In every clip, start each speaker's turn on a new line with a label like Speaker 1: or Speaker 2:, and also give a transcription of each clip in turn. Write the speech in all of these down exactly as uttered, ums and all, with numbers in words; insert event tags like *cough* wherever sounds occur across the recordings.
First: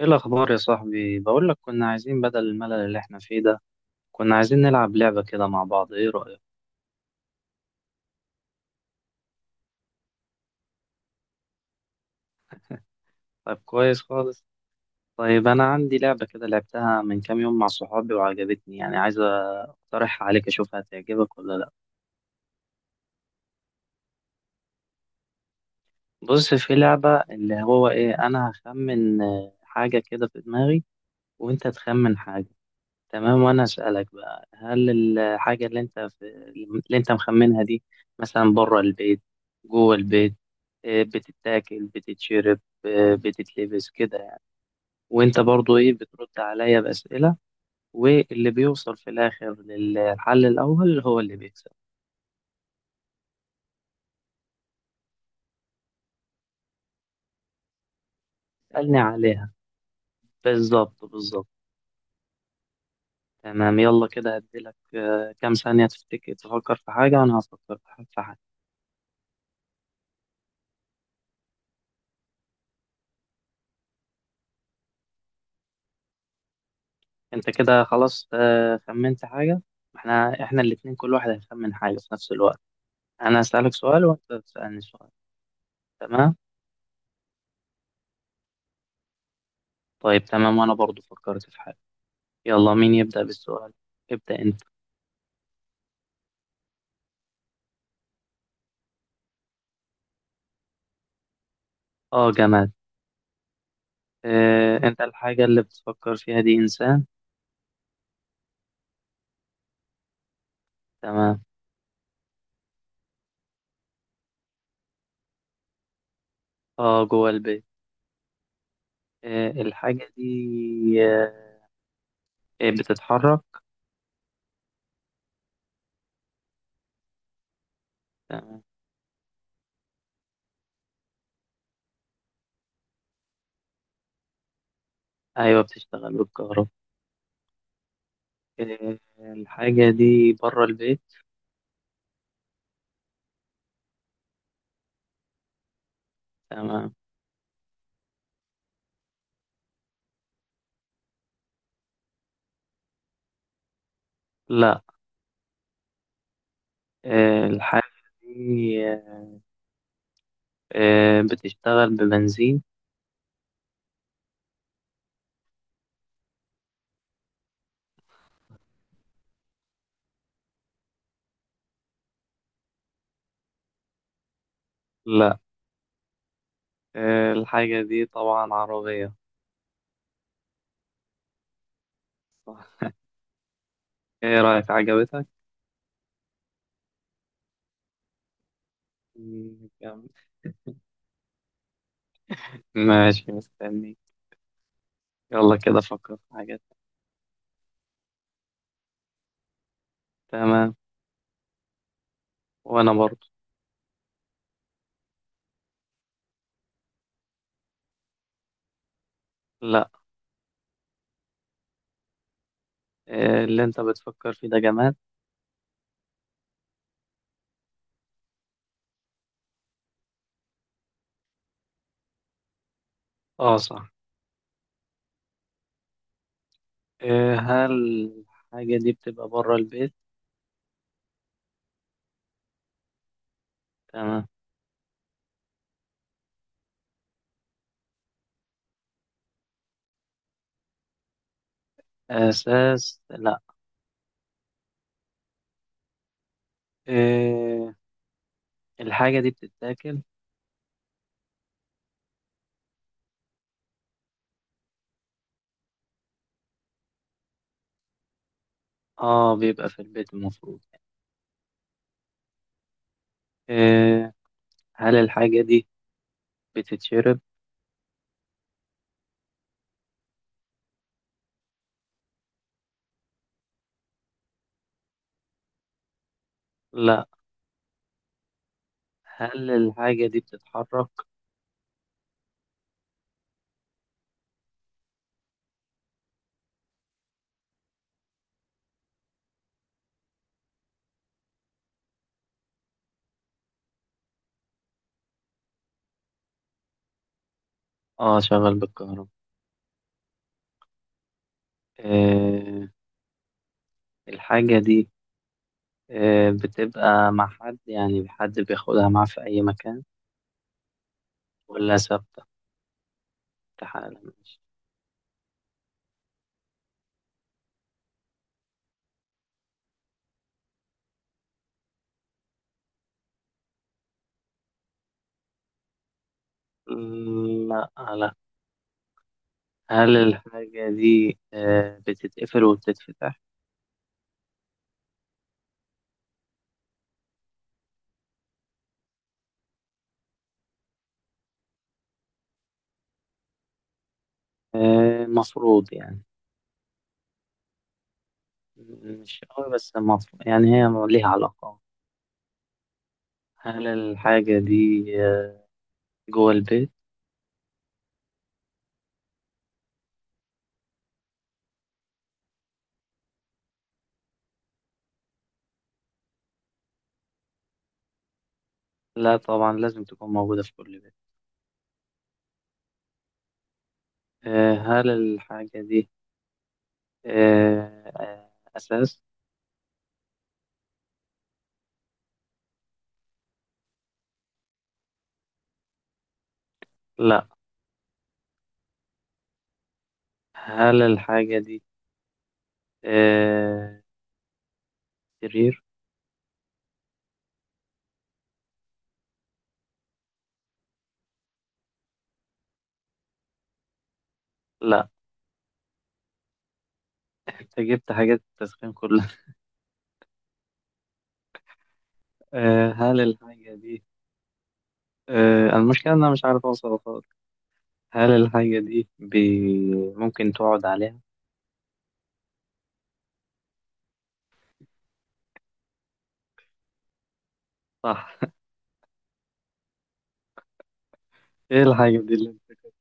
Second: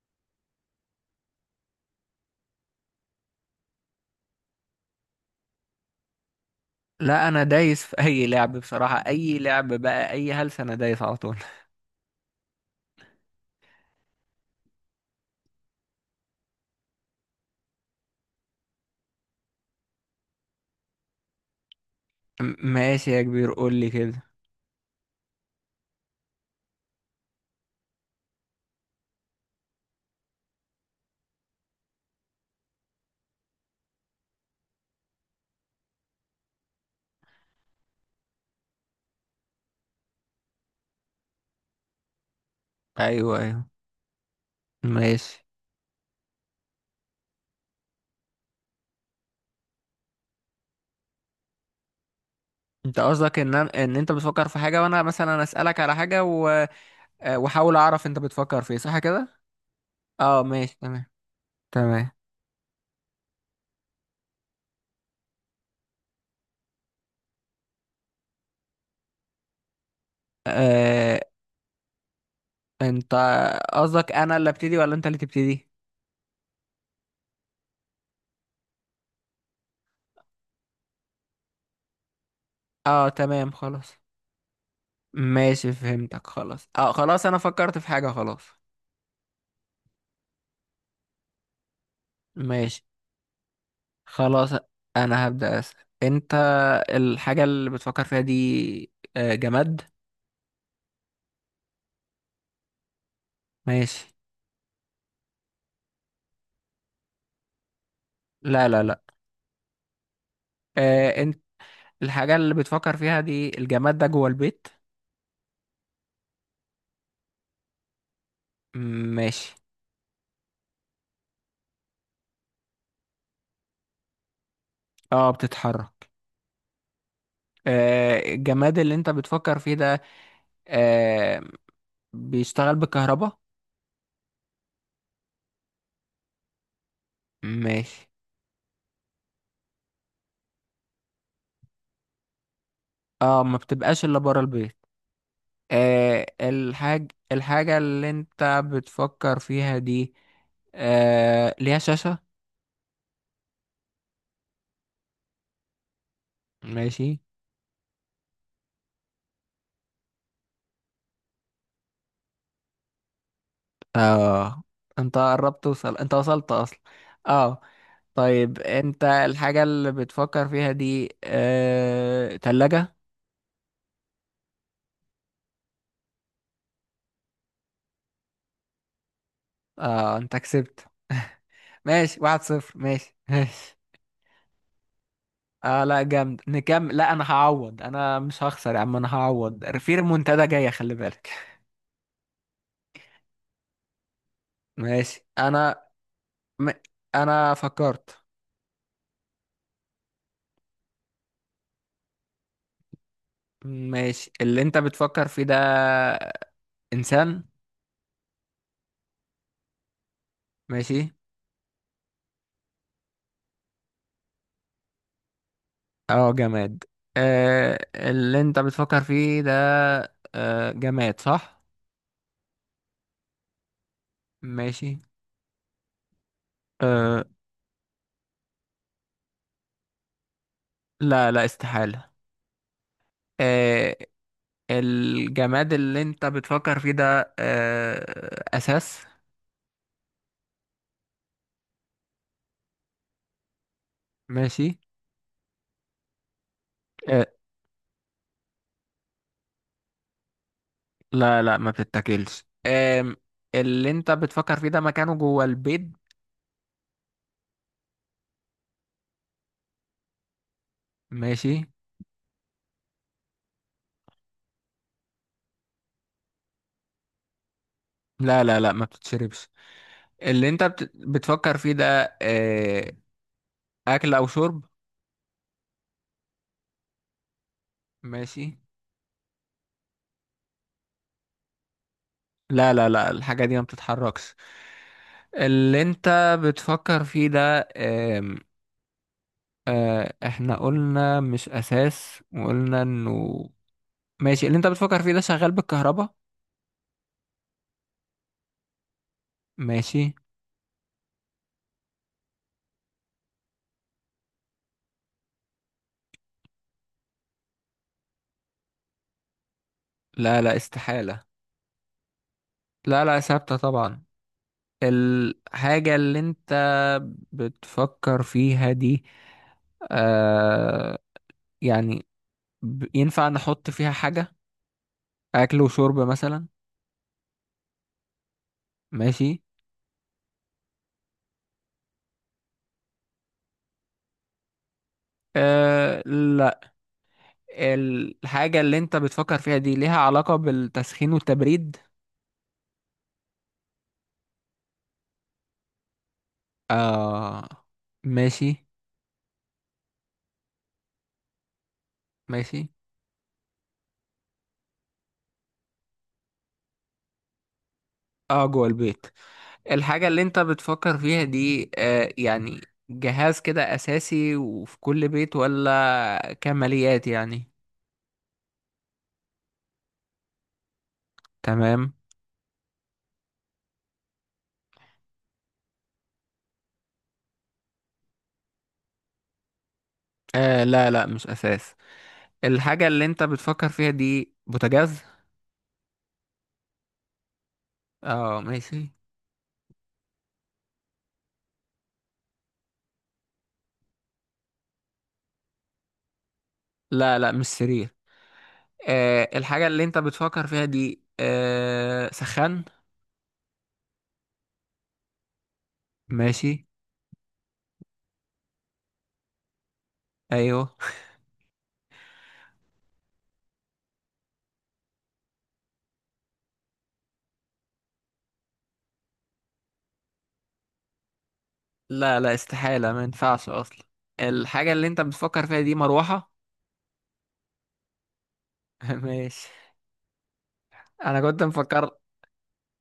Speaker 1: ايه الاخبار يا صاحبي؟ بقول لك كنا عايزين بدل الملل اللي احنا فيه ده، كنا عايزين نلعب لعبة كده مع بعض. ايه رأيك؟
Speaker 2: لا، انا دايس في اي لعب، بصراحة اي لعب، بقى اي هلس انا دايس على طول.
Speaker 1: طيب، كويس خالص. طيب، انا عندي لعبة كده لعبتها من كام يوم مع صحابي وعجبتني، يعني عايز اقترحها عليك، اشوف هتعجبك ولا لا.
Speaker 2: م- ماشي يا كبير، قول لي كده.
Speaker 1: بص، في لعبة اللي هو ايه، انا هخمن آه، حاجة كده في دماغي، وانت تخمن حاجة. تمام، وانا اسالك بقى، هل الحاجه اللي انت في اللي انت مخمنها دي، مثلا بره البيت، جوه البيت، آه، بتتاكل، بتتشرب، آه،
Speaker 2: ايوه، ايوه،
Speaker 1: بتتلبس، كده يعني. وانت
Speaker 2: ماشي.
Speaker 1: برضو ايه، بترد عليا باسئله، واللي بيوصل في الاخر للحل الاول هو اللي بيكسب.
Speaker 2: انت قصدك ان أنا- ان انت بتفكر في حاجة، وانا مثلا اسألك على حاجة و آه، واحاول اعرف انت بتفكر في ايه، صح
Speaker 1: اسالني
Speaker 2: كده؟
Speaker 1: عليها.
Speaker 2: اه، ماشي،
Speaker 1: بالظبط،
Speaker 2: تمام،
Speaker 1: بالظبط.
Speaker 2: تمام.
Speaker 1: تمام، يلا كده هديلك آه، كام ثانيه تفتكر، تفكر في حاجه وانا هفكر في حاجه.
Speaker 2: آه... انت قصدك انا اللي ابتدي ولا انت اللي تبتدي؟
Speaker 1: انت كده خلاص، آه، خمنت حاجة. احنا احنا الاتنين كل واحد هيخمن حاجة في نفس الوقت.
Speaker 2: اه،
Speaker 1: انا
Speaker 2: تمام،
Speaker 1: هسألك
Speaker 2: خلاص.
Speaker 1: سؤال وانت تسألني سؤال.
Speaker 2: ماشي، فهمتك
Speaker 1: تمام.
Speaker 2: خلاص، اه خلاص انا فكرت في حاجة خلاص.
Speaker 1: طيب، تمام، وانا برضو فكرت في حاجة. يلا،
Speaker 2: ماشي،
Speaker 1: مين يبدأ بالسؤال؟ ابدأ
Speaker 2: خلاص،
Speaker 1: انت.
Speaker 2: انا هبدأ اسأل. انت، الحاجة اللي بتفكر فيها دي آه، جماد؟
Speaker 1: اه، جماد.
Speaker 2: ماشي.
Speaker 1: اه، انت الحاجة اللي بتفكر فيها دي انسان؟
Speaker 2: لا، لا، لا. آه، انت،
Speaker 1: تمام.
Speaker 2: الحاجة اللي بتفكر فيها دي، الجماد ده جوه البيت؟
Speaker 1: اه، جوه البيت. اه،
Speaker 2: ماشي.
Speaker 1: الحاجة دي، اه آه، بتتحرك.
Speaker 2: اه، بتتحرك؟ آه،
Speaker 1: تمام.
Speaker 2: الجماد اللي انت بتفكر فيه ده آه، بيشتغل بالكهرباء؟
Speaker 1: ايوه، بتشتغل بالكهرباء.
Speaker 2: ماشي.
Speaker 1: اه، الحاجة دي بره البيت.
Speaker 2: اه، ما بتبقاش الا بره البيت. آه،
Speaker 1: تمام.
Speaker 2: الحاج الحاجة اللي انت بتفكر فيها دي آه، ليها شاشة؟
Speaker 1: لا.
Speaker 2: ماشي.
Speaker 1: اه، الحاجة دي آه، آه، بتشتغل ببنزين.
Speaker 2: اه، انت قربت توصل، انت وصلت اصلا، اه. طيب، انت، الحاجة اللي بتفكر فيها دي آه... تلاجة؟
Speaker 1: لا. آه، الحاجة دي طبعا عربية.
Speaker 2: اه، انت كسبت. ماشي، واحد صفر،
Speaker 1: صح.
Speaker 2: ماشي، ماشي.
Speaker 1: ايه رأيك، عجبتك؟
Speaker 2: اه، لا جامد، نكمل. لا انا هعوض، انا مش هخسر يا عم، انا
Speaker 1: مم،
Speaker 2: هعوض في
Speaker 1: جامد.
Speaker 2: منتدى جاية، خلي بالك.
Speaker 1: ماشي، مستني.
Speaker 2: ماشي.
Speaker 1: يلا كده
Speaker 2: انا
Speaker 1: فكر في حاجات.
Speaker 2: م... انا فكرت.
Speaker 1: تمام. وانا برضو.
Speaker 2: ماشي. اللي انت بتفكر فيه ده انسان؟
Speaker 1: لا.
Speaker 2: ماشي.
Speaker 1: آه، اللي انت بتفكر فيه ده جماد.
Speaker 2: اه، جماد. آه اللي انت بتفكر فيه ده آه جماد، صح؟
Speaker 1: اه، صح.
Speaker 2: ماشي. آه
Speaker 1: آه، هل الحاجة دي بتبقى بره البيت؟
Speaker 2: لا، لا، استحالة. آه
Speaker 1: تمام.
Speaker 2: الجماد اللي انت بتفكر فيه ده آه اساس؟
Speaker 1: اساس، لا.
Speaker 2: ماشي. آه
Speaker 1: آه، الحاجة دي بتتاكل؟
Speaker 2: لا، لا، ما بتتاكلش، آه. اللي انت بتفكر فيه ده مكانه جوه البيت؟
Speaker 1: اه، بيبقى في البيت المفروض.
Speaker 2: ماشي.
Speaker 1: آه، هل الحاجة دي بتتشرب؟
Speaker 2: لا، لا، لا، ما بتتشربش. اللي انت بت- بتفكر فيه ده آه اكل او شرب؟
Speaker 1: لا.
Speaker 2: ماشي.
Speaker 1: هل الحاجة دي بتتحرك؟
Speaker 2: لا، لا، لا، الحاجة دي ما بتتحركش. اللي انت بتفكر فيه ده آم، آه، احنا قلنا مش اساس، وقلنا انه. ماشي، اللي انت بتفكر فيه ده شغال بالكهرباء؟
Speaker 1: اه، شغال بالكهرباء.
Speaker 2: ماشي.
Speaker 1: آه الحاجة دي آه بتبقى مع حد، يعني حد بياخدها معاه في أي مكان،
Speaker 2: لا، لا، استحالة.
Speaker 1: ولا ثابتة؟
Speaker 2: لا، لا، ثابتة
Speaker 1: في حالة
Speaker 2: طبعا.
Speaker 1: ماشي.
Speaker 2: الحاجة اللي انت بتفكر فيها دي آه يعني ب- ينفع نحط فيها حاجة، اكل وشرب مثلا؟
Speaker 1: مم، لا. لا.
Speaker 2: ماشي.
Speaker 1: هل الحاجة دي آه بتتقفل وبتتفتح؟
Speaker 2: آه لا. الحاجة اللي انت بتفكر فيها دي ليها علاقة بالتسخين والتبريد؟
Speaker 1: آه مفروض يعني.
Speaker 2: آه، ماشي.
Speaker 1: مش قوي بس مفروض يعني، هي ليها علاقة.
Speaker 2: ماشي.
Speaker 1: هل الحاجة دي آه جوه البيت؟
Speaker 2: اه، جوه البيت. الحاجة اللي انت بتفكر فيها دي آه يعني جهاز كده أساسي وفي كل بيت ولا كماليات يعني؟
Speaker 1: لا، طبعا لازم تكون موجودة في كل بيت.
Speaker 2: تمام.
Speaker 1: آه هل الحاجة دي آه، آه، أساس؟
Speaker 2: آه لا، لا، مش أساس. الحاجة اللي انت بتفكر فيها دي بوتاجاز؟
Speaker 1: لا.
Speaker 2: اه، ماشي.
Speaker 1: هل الحاجة دي آه، سرير؟
Speaker 2: لا، لا، مش سرير. آه الحاجة اللي انت بتفكر فيها دي آه سخان؟
Speaker 1: لا.
Speaker 2: ماشي،
Speaker 1: أنت جبت حاجات التسخين كلها.
Speaker 2: ايوه.
Speaker 1: *laughs* آه، هل الحاجة دي آه، المشكلة إن أنا مش عارف أوصل خالص. هل الحاجة دي بي... ممكن تقعد عليها؟
Speaker 2: لا، لا، استحالة، ما ينفعش أصلا. الحاجة اللي أنت بتفكر فيها دي مروحة؟
Speaker 1: صح.
Speaker 2: *laughs* ماشي. أنا كنت
Speaker 1: *laughs* إيه
Speaker 2: مفكر،
Speaker 1: الحاجة دي اللي أنت كنت-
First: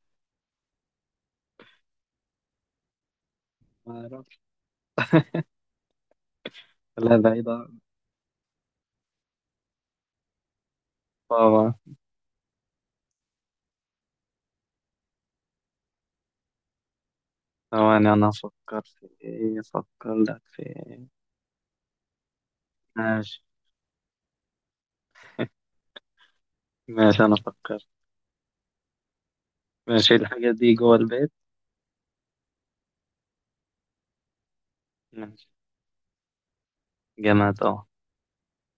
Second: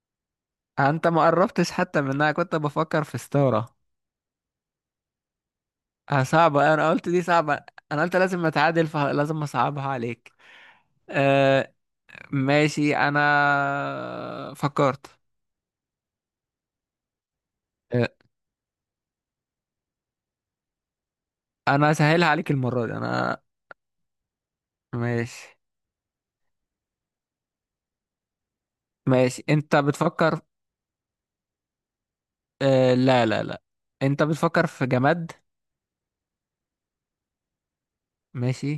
Speaker 2: أنت ما قربتش حتى منها، كنت بفكر في ستارة.
Speaker 1: ما أعرفش.
Speaker 2: آه، صعبة، أنا قلت
Speaker 1: لا،
Speaker 2: دي صعبة.
Speaker 1: بعيدة.
Speaker 2: أنا قلت لازم أتعادل فلازم أصعبها عليك،
Speaker 1: طبعا.
Speaker 2: أه. ماشي، أنا فكرت. أه،
Speaker 1: ثواني، أنا أفكر في إيه أفكر لك في إيه.
Speaker 2: أنا سهلها عليك المرة دي، أنا.
Speaker 1: ماشي.
Speaker 2: ماشي.
Speaker 1: ماشي، أنا أفكر.
Speaker 2: ماشي، أنت
Speaker 1: ماشي،
Speaker 2: بتفكر.
Speaker 1: الحاجة دي جوه البيت؟
Speaker 2: أه، لا، لا، لا، أنت بتفكر في جماد.
Speaker 1: ماشي. جامد، أه.
Speaker 2: ماشي.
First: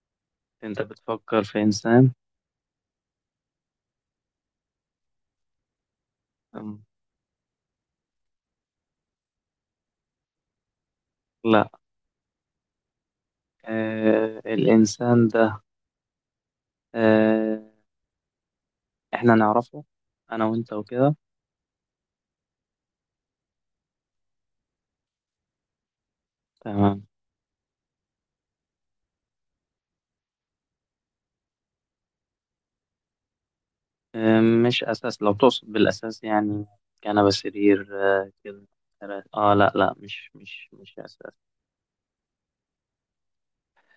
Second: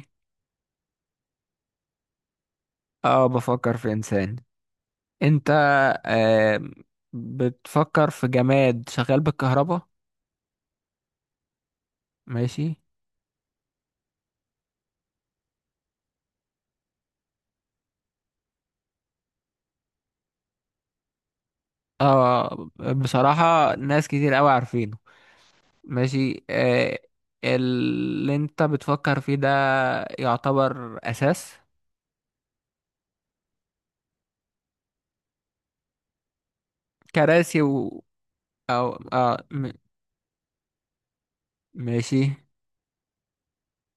Speaker 1: أنت بتفكر في إنسان؟
Speaker 2: أه، بفكر في إنسان. انت آه
Speaker 1: أم،
Speaker 2: بتفكر في جماد شغال بالكهرباء؟
Speaker 1: لا.
Speaker 2: ماشي.
Speaker 1: آه، الإنسان ده آه إحنا نعرفه، أنا وأنت وكده؟
Speaker 2: اه، بصراحة ناس كتير قوي عارفينه. ماشي. آه
Speaker 1: تمام.
Speaker 2: اللي انت بتفكر فيه ده يعتبر اساس؟
Speaker 1: آه، مش أساس لو تقصد بالأساس، يعني كنبة،
Speaker 2: كراسي
Speaker 1: سرير.
Speaker 2: و،
Speaker 1: آه، كده،
Speaker 2: او،
Speaker 1: كراسي.
Speaker 2: اه،
Speaker 1: آه،
Speaker 2: م...
Speaker 1: لا، لا، مش مش مش أساس.
Speaker 2: ماشي.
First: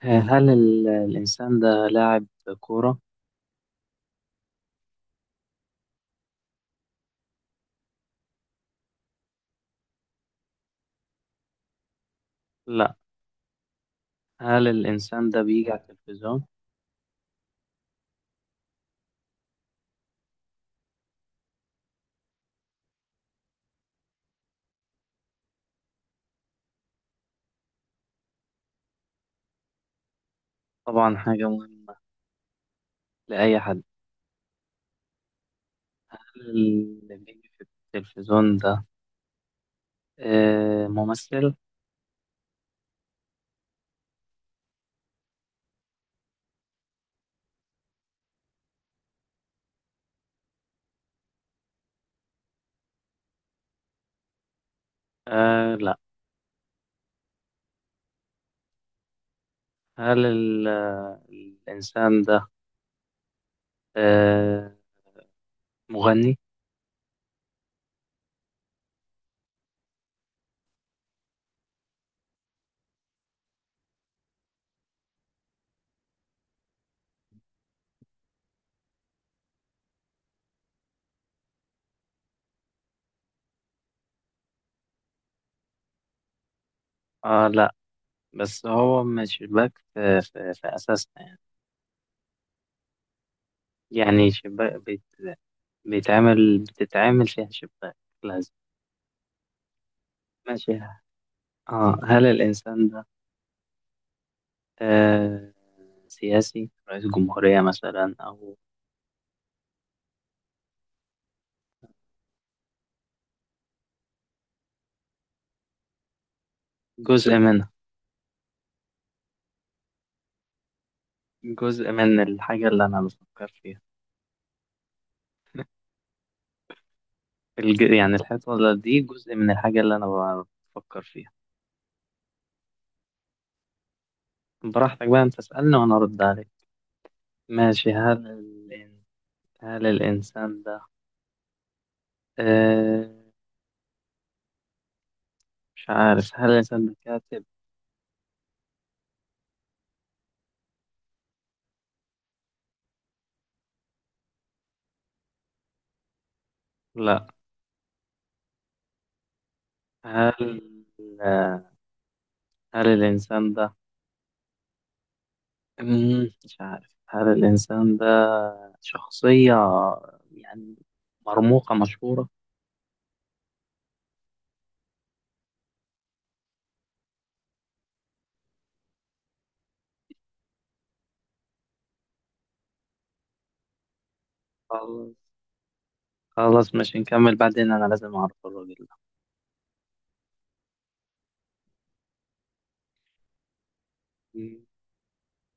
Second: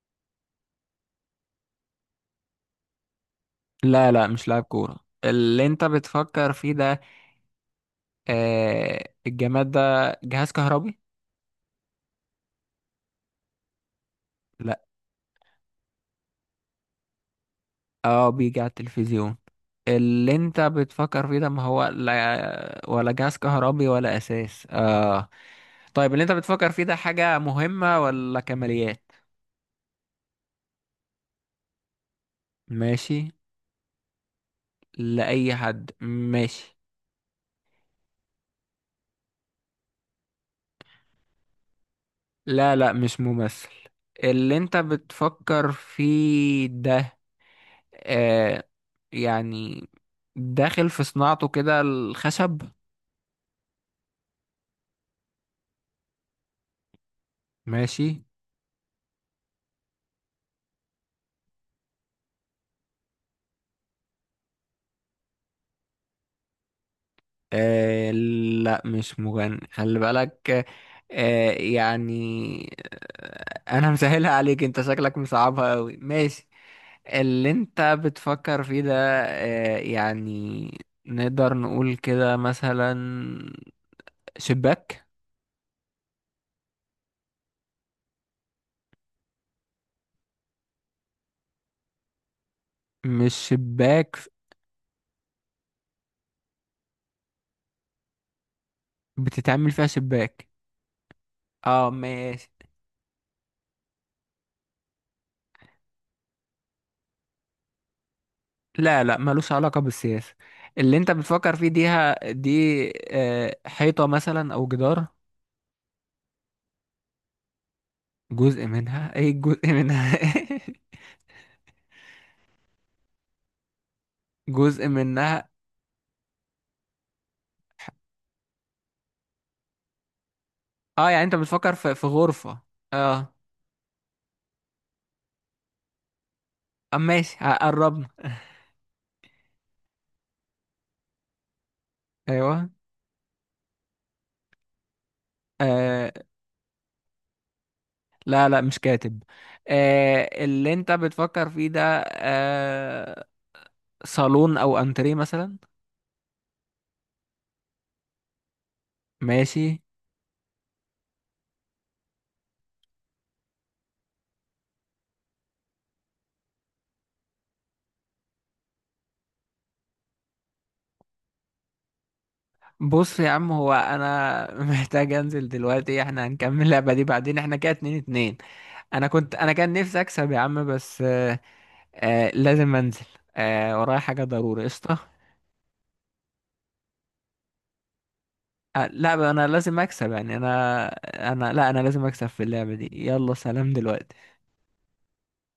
Speaker 1: آه هل ال- الإنسان ده لاعب كورة؟
Speaker 2: لا، لا، مش لاعب كورة. اللي انت بتفكر فيه ده آه الجماد ده جهاز كهربي؟
Speaker 1: لا. هل
Speaker 2: لا،
Speaker 1: الإنسان ده بيجي على التلفزيون؟
Speaker 2: اه، بيجي على التلفزيون. اللي انت بتفكر فيه ده، ما هو لا ولا جهاز كهربي ولا اساس، اه. طيب، اللي انت بتفكر فيه ده حاجة مهمة ولا كماليات؟
Speaker 1: طبعا، حاجة مهمة.
Speaker 2: ماشي.
Speaker 1: لأي حد.
Speaker 2: لأي حد،
Speaker 1: هل
Speaker 2: ماشي.
Speaker 1: اللي بيجي في التلفزيون ده آه ممثل؟
Speaker 2: لا، لا، مش ممثل. اللي انت بتفكر فيه ده آه يعني داخل في صناعته كده الخشب؟
Speaker 1: آه، لا.
Speaker 2: ماشي.
Speaker 1: هل ال- الإنسان ده آه، مغني؟
Speaker 2: آه لا، مش مغني، خلي بالك. آه يعني آه انا مسهلها عليك، انت شكلك مصعبها قوي، ماشي. اللي انت بتفكر فيه ده آه يعني نقدر نقول كده مثلا شباك؟
Speaker 1: آه، لا. بس هو مش شباك، في, في, في أساسنا يعني.
Speaker 2: مش شباك،
Speaker 1: يعني شباك بيت بيتعمل، بتتعامل فيها شباك لازم.
Speaker 2: بتتعمل فيها شباك،
Speaker 1: ماشي.
Speaker 2: اه،
Speaker 1: آه هل
Speaker 2: ماشي.
Speaker 1: الإنسان ده آه سياسي، رئيس جمهورية مثلا، أو
Speaker 2: لا، لا، ملوش علاقة بالسياسة. اللي انت بتفكر فيه ديها دي آه حيطة مثلا او جدار؟
Speaker 1: جزء منها؟
Speaker 2: جزء منها؟ ايه جزء منها؟ *laughs*
Speaker 1: جزء من الحاجة اللي أنا بفكر فيها.
Speaker 2: جزء منها،
Speaker 1: الج... يعني الحيطة دي جزء من الحاجة اللي أنا بفكر
Speaker 2: اه. يعني
Speaker 1: فيها.
Speaker 2: انت بتفكر في في غرفة، اه.
Speaker 1: براحتك بقى، أنت اسألني وأنا أرد عليك.
Speaker 2: اه، ماشي،
Speaker 1: ماشي.
Speaker 2: قربنا.
Speaker 1: هل
Speaker 2: *laughs*
Speaker 1: الإن... هل الإنسان ده
Speaker 2: ايوه.
Speaker 1: آه... مش
Speaker 2: آه
Speaker 1: عارف، هل الإنسان ده كاتب؟
Speaker 2: لا، لا، مش كاتب. آه اللي انت بتفكر فيه ده آه صالون او انتريه مثلا؟
Speaker 1: لا.
Speaker 2: ماشي.
Speaker 1: هل آه، هل الإنسان ده مم، مش عارف، هل الإنسان ده شخصية يعني مرموقة، مشهورة؟
Speaker 2: بص يا عم، هو انا *laughs* محتاج انزل دلوقتي، احنا هنكمل اللعبة دي بعدين، احنا كده اتنين اتنين. انا كنت انا كان نفسي اكسب يا عم، بس آه آه لازم انزل. آه ورايا حاجة ضروري، قشطة.
Speaker 1: خلاص. خلاص، مش نكمل بعدين، أنا لازم أعرف
Speaker 2: آه،
Speaker 1: الراجل
Speaker 2: لا انا لازم اكسب، يعني انا انا لا انا لازم اكسب في اللعبة دي، يلا سلام دلوقتي.
Speaker 1: ده.